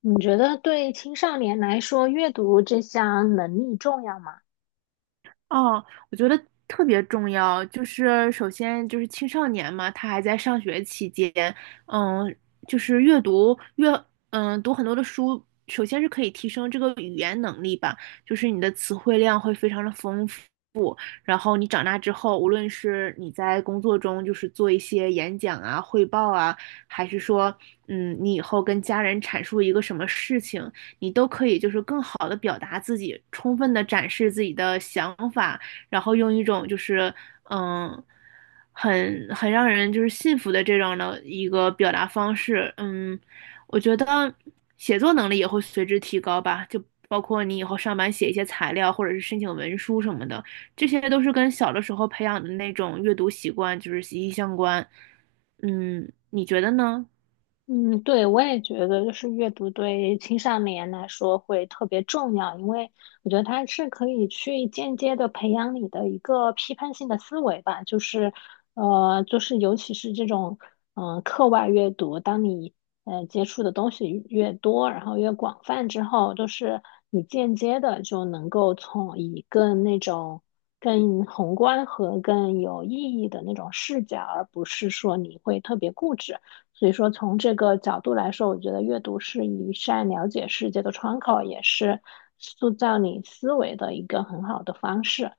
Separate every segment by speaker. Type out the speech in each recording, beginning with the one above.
Speaker 1: 你觉得对青少年来说，阅读这项能力重要吗？
Speaker 2: 哦，我觉得特别重要，就是首先就是青少年嘛，他还在上学期间，嗯，就是阅读读很多的书，首先是可以提升这个语言能力吧，就是你的词汇量会非常的丰富，然后你长大之后，无论是你在工作中就是做一些演讲啊、汇报啊，还是说，你以后跟家人阐述一个什么事情，你都可以就是更好的表达自己，充分的展示自己的想法，然后用一种就是嗯。很让人就是信服的这种的一个表达方式，我觉得写作能力也会随之提高吧，就包括你以后上班写一些材料或者是申请文书什么的，这些都是跟小的时候培养的那种阅读习惯就是息息相关。你觉得呢？
Speaker 1: 嗯，对，我也觉得，就是阅读对青少年来说会特别重要，因为我觉得它是可以去间接的培养你的一个批判性的思维吧，就是尤其是这种，嗯、课外阅读，当你接触的东西越多，然后越广泛之后，就是你间接的就能够从以更那种更宏观和更有意义的那种视角，而不是说你会特别固执。所以说，从这个角度来说，我觉得阅读是一扇了解世界的窗口，也是塑造你思维的一个很好的方式。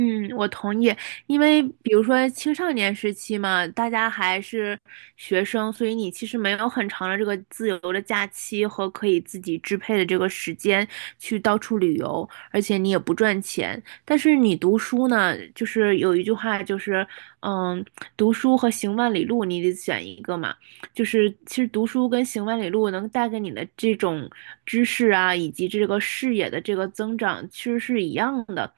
Speaker 2: 嗯，我同意，因为比如说青少年时期嘛，大家还是学生，所以你其实没有很长的这个自由的假期和可以自己支配的这个时间去到处旅游，而且你也不赚钱。但是你读书呢，就是有一句话就是，嗯，读书和行万里路，你得选一个嘛。就是其实读书跟行万里路能带给你的这种知识啊，以及这个视野的这个增长，其实是一样的，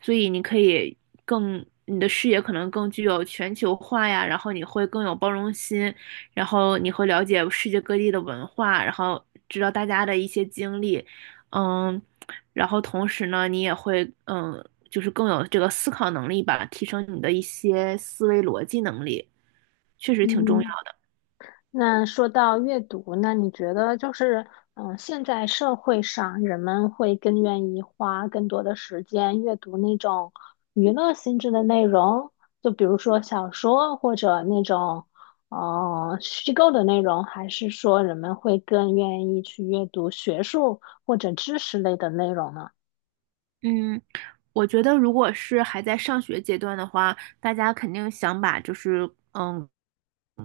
Speaker 2: 所以你可以更。你的视野可能更具有全球化呀，然后你会更有包容心，然后你会了解世界各地的文化，然后知道大家的一些经历，嗯，然后同时呢，你也会就是更有这个思考能力吧，提升你的一些思维逻辑能力，确实挺重要。
Speaker 1: 嗯。那说到阅读，那你觉得就是，嗯，现在社会上人们会更愿意花更多的时间阅读那种娱乐性质的内容，就比如说小说或者那种，呃，虚构的内容，还是说人们会更愿意去阅读学术或者知识类的内容呢？
Speaker 2: 嗯，我觉得如果是还在上学阶段的话，大家肯定想把就是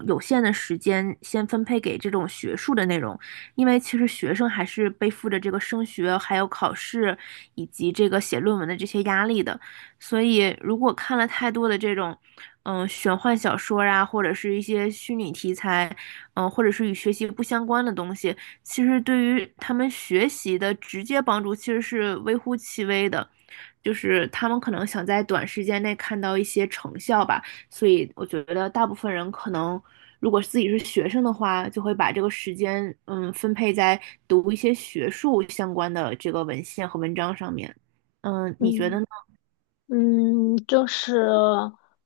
Speaker 2: 有限的时间先分配给这种学术的内容，因为其实学生还是背负着这个升学、还有考试以及这个写论文的这些压力的，所以如果看了太多的这种，玄幻小说啊，或者是一些虚拟题材，或者是与学习不相关的东西，其实对于他们学习的直接帮助其实是微乎其微的，就是他们可能想在短时间内看到一些成效吧。所以我觉得大部分人可能，如果自己是学生的话，就会把这个时间，分配在读一些学术相关的这个文献和文章上面。你觉
Speaker 1: 嗯。
Speaker 2: 得呢？
Speaker 1: 嗯，就是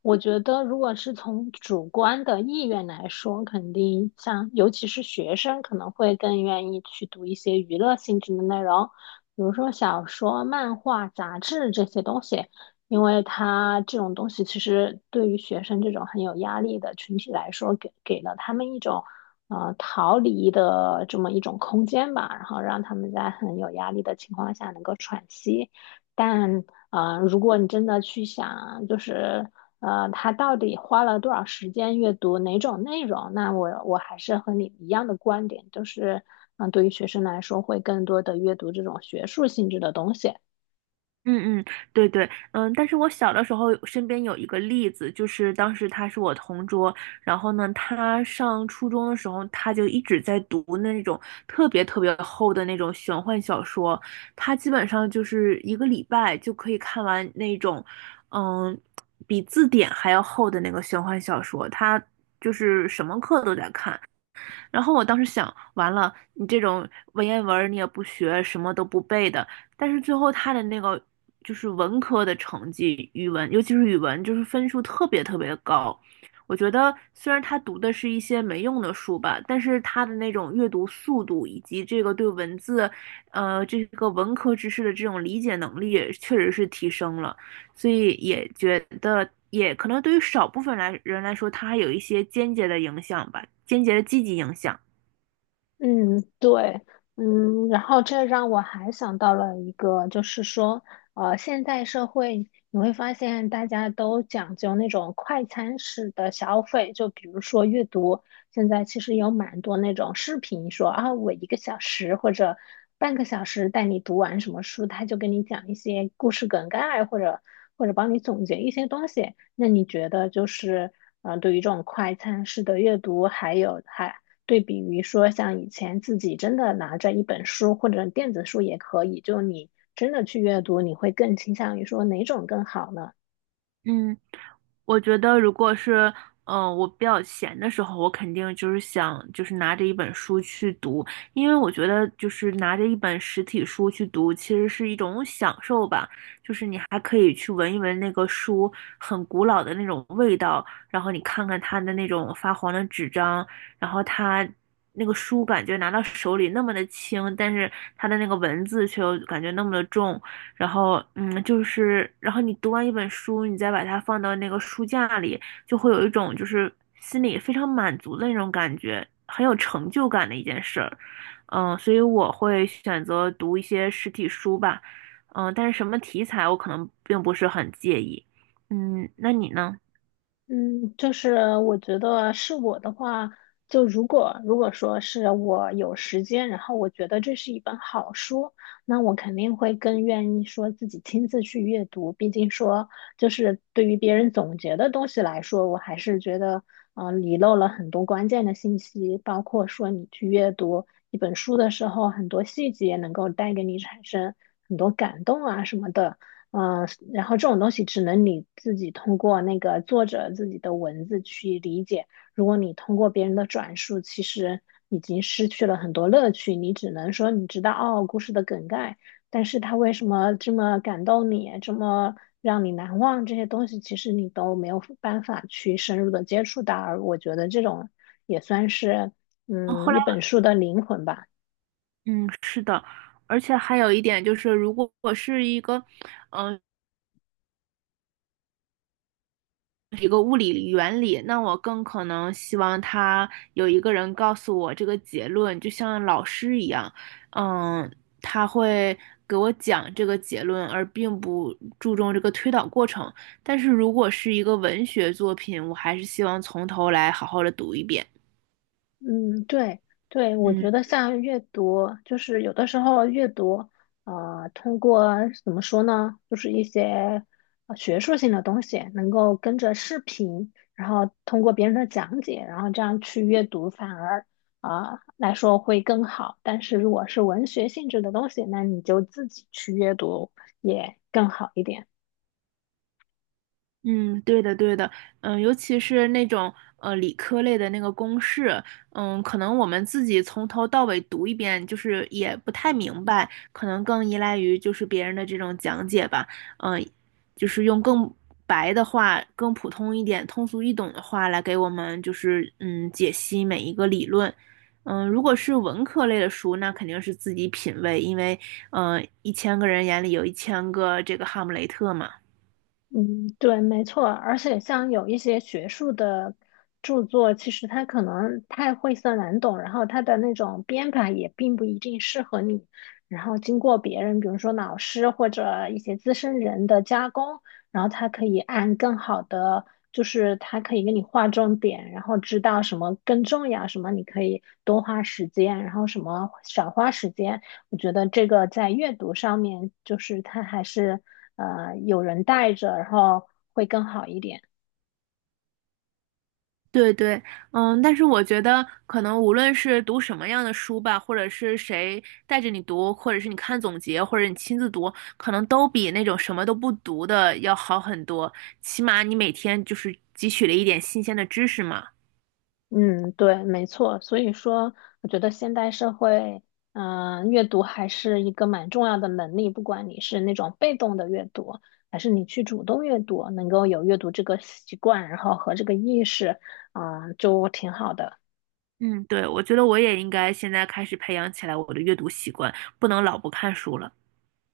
Speaker 1: 我觉得，如果是从主观的意愿来说，肯定像尤其是学生，可能会更愿意去读一些娱乐性质的内容，比如说小说、漫画、杂志这些东西，因为它这种东西其实对于学生这种很有压力的群体来说，给了他们一种逃离的这么一种空间吧，然后让他们在很有压力的情况下能够喘息。但如果你真的去想，他到底花了多少时间阅读哪种内容，那我还是和你一样的观点，就是对于学生来说，会更多的阅读这种学术性质的东西。
Speaker 2: 嗯嗯，对对，但是我小的时候身边有一个例子，就是当时他是我同桌，然后呢，他上初中的时候，他就一直在读那种特别特别厚的那种玄幻小说，他基本上就是一个礼拜就可以看完那种，嗯，比字典还要厚的那个玄幻小说，他就是什么课都在看，然后我当时想，完了，你这种文言文儿你也不学，什么都不背的，但是最后他的那个就是文科的成绩，语文尤其是语文，就是分数特别特别的高。我觉得虽然他读的是一些没用的书吧，但是他的那种阅读速度以及这个对文字，这个文科知识的这种理解能力，确实是提升了。所以也觉得，也可能对于少部分来人来说，它有一些间接的影响吧，间接的积极影响。
Speaker 1: 嗯，对，嗯，然后这让我还想到了一个，就是说，呃，现代社会你会发现大家都讲究那种快餐式的消费，就比如说阅读，现在其实有蛮多那种视频说啊，我一个小时或者半个小时带你读完什么书，他就跟你讲一些故事梗概，或者帮你总结一些东西。那你觉得就是，呃，对于这种快餐式的阅读，还有还对比于说，像以前自己真的拿着一本书或者电子书也可以，就你真的去阅读，你会更倾向于说哪种更好呢？
Speaker 2: 嗯，我觉得如果是，我比较闲的时候，我肯定就是想，就是拿着一本书去读，因为我觉得就是拿着一本实体书去读，其实是一种享受吧。还可以去闻一闻那个书很古老的那种味道，然后你看看它的那种发黄的纸张，然后它那个书感觉拿到手里那么的轻，但是它的那个文字却又感觉那么的重，然后就是然后你读完一本书，你再把它放到那个书架里，就会有一种就是心里非常满足的那种感觉，很有成就感的一件事儿。所以我会选择读一些实体书吧。但是什么题材我可能并不是很介意。那你呢？
Speaker 1: 嗯，就是我觉得是我的话，就如果说是我有时间，然后我觉得这是一本好书，那我肯定会更愿意说自己亲自去阅读。毕竟说，就是对于别人总结的东西来说，我还是觉得，遗漏了很多关键的信息，包括说你去阅读一本书的时候，很多细节能够带给你产生很多感动啊什么的。嗯、呃然后这种东西只能你自己通过那个作者自己的文字去理解。如果你通过别人的转述，其实已经失去了很多乐趣。你只能说你知道哦故事的梗概，但是他为什么这么感动你，这么让你难忘这些东西，其实你都没有办法去深入的接触到。而我觉得这种也算是
Speaker 2: 哦，后来，
Speaker 1: 一本书的灵魂吧。
Speaker 2: 嗯，是的，而且还有一点就是，如果我是一个，嗯、一个物理原理，那我更可能希望他有一个人告诉我这个结论，就像老师一样，嗯，他会给我讲这个结论，而并不注重这个推导过程。但是如果是一个文学作品，我还是希望从头来好好的读一遍。
Speaker 1: 嗯，对对，我
Speaker 2: 嗯。
Speaker 1: 觉得像阅读，就是有的时候阅读，通过怎么说呢，就是一些学术性的东西，能够跟着视频，然后通过别人的讲解，然后这样去阅读，反而来说会更好。但是如果是文学性质的东西，那你就自己去阅读也更好一点。
Speaker 2: 嗯，对的，对的，尤其是那种理科类的那个公式，可能我们自己从头到尾读一遍，就是也不太明白，可能更依赖于就是别人的这种讲解吧，嗯，就是用更白的话、更普通一点、通俗易懂的话来给我们就是解析每一个理论，如果是文科类的书，那肯定是自己品味，因为一千个人眼里有一千个这个哈姆雷特嘛。
Speaker 1: 嗯，对，没错，而且像有一些学术的著作，其实它可能太晦涩难懂，然后它的那种编排也并不一定适合你。然后经过别人，比如说老师或者一些资深人的加工，然后它可以按更好的，就是它可以给你划重点，然后知道什么更重要，什么你可以多花时间，然后什么少花时间。我觉得这个在阅读上面，就是它还是有人带着，然后会更好一点。
Speaker 2: 对对，但是我觉得可能无论是读什么样的书吧，或者是谁带着你读，或者是你看总结，或者你亲自读，可能都比那种什么都不读的要好很多。起码你每天就是汲取了一点新鲜的知识嘛。
Speaker 1: 嗯，对，没错。所以说，我觉得现代社会，阅读还是一个蛮重要的能力。不管你是那种被动的阅读，还是你去主动阅读，能够有阅读这个习惯，然后和这个意识，就挺好的。
Speaker 2: 嗯，对，我觉得我也应该现在开始培养起来我的阅读习惯，不能老不看书了。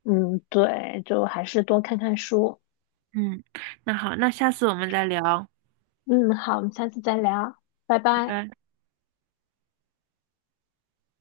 Speaker 1: 嗯，对，就还是多看看书。
Speaker 2: 嗯，那好，那下次我们再聊，
Speaker 1: 嗯，好，我们下次再聊，拜
Speaker 2: 拜
Speaker 1: 拜。
Speaker 2: 拜。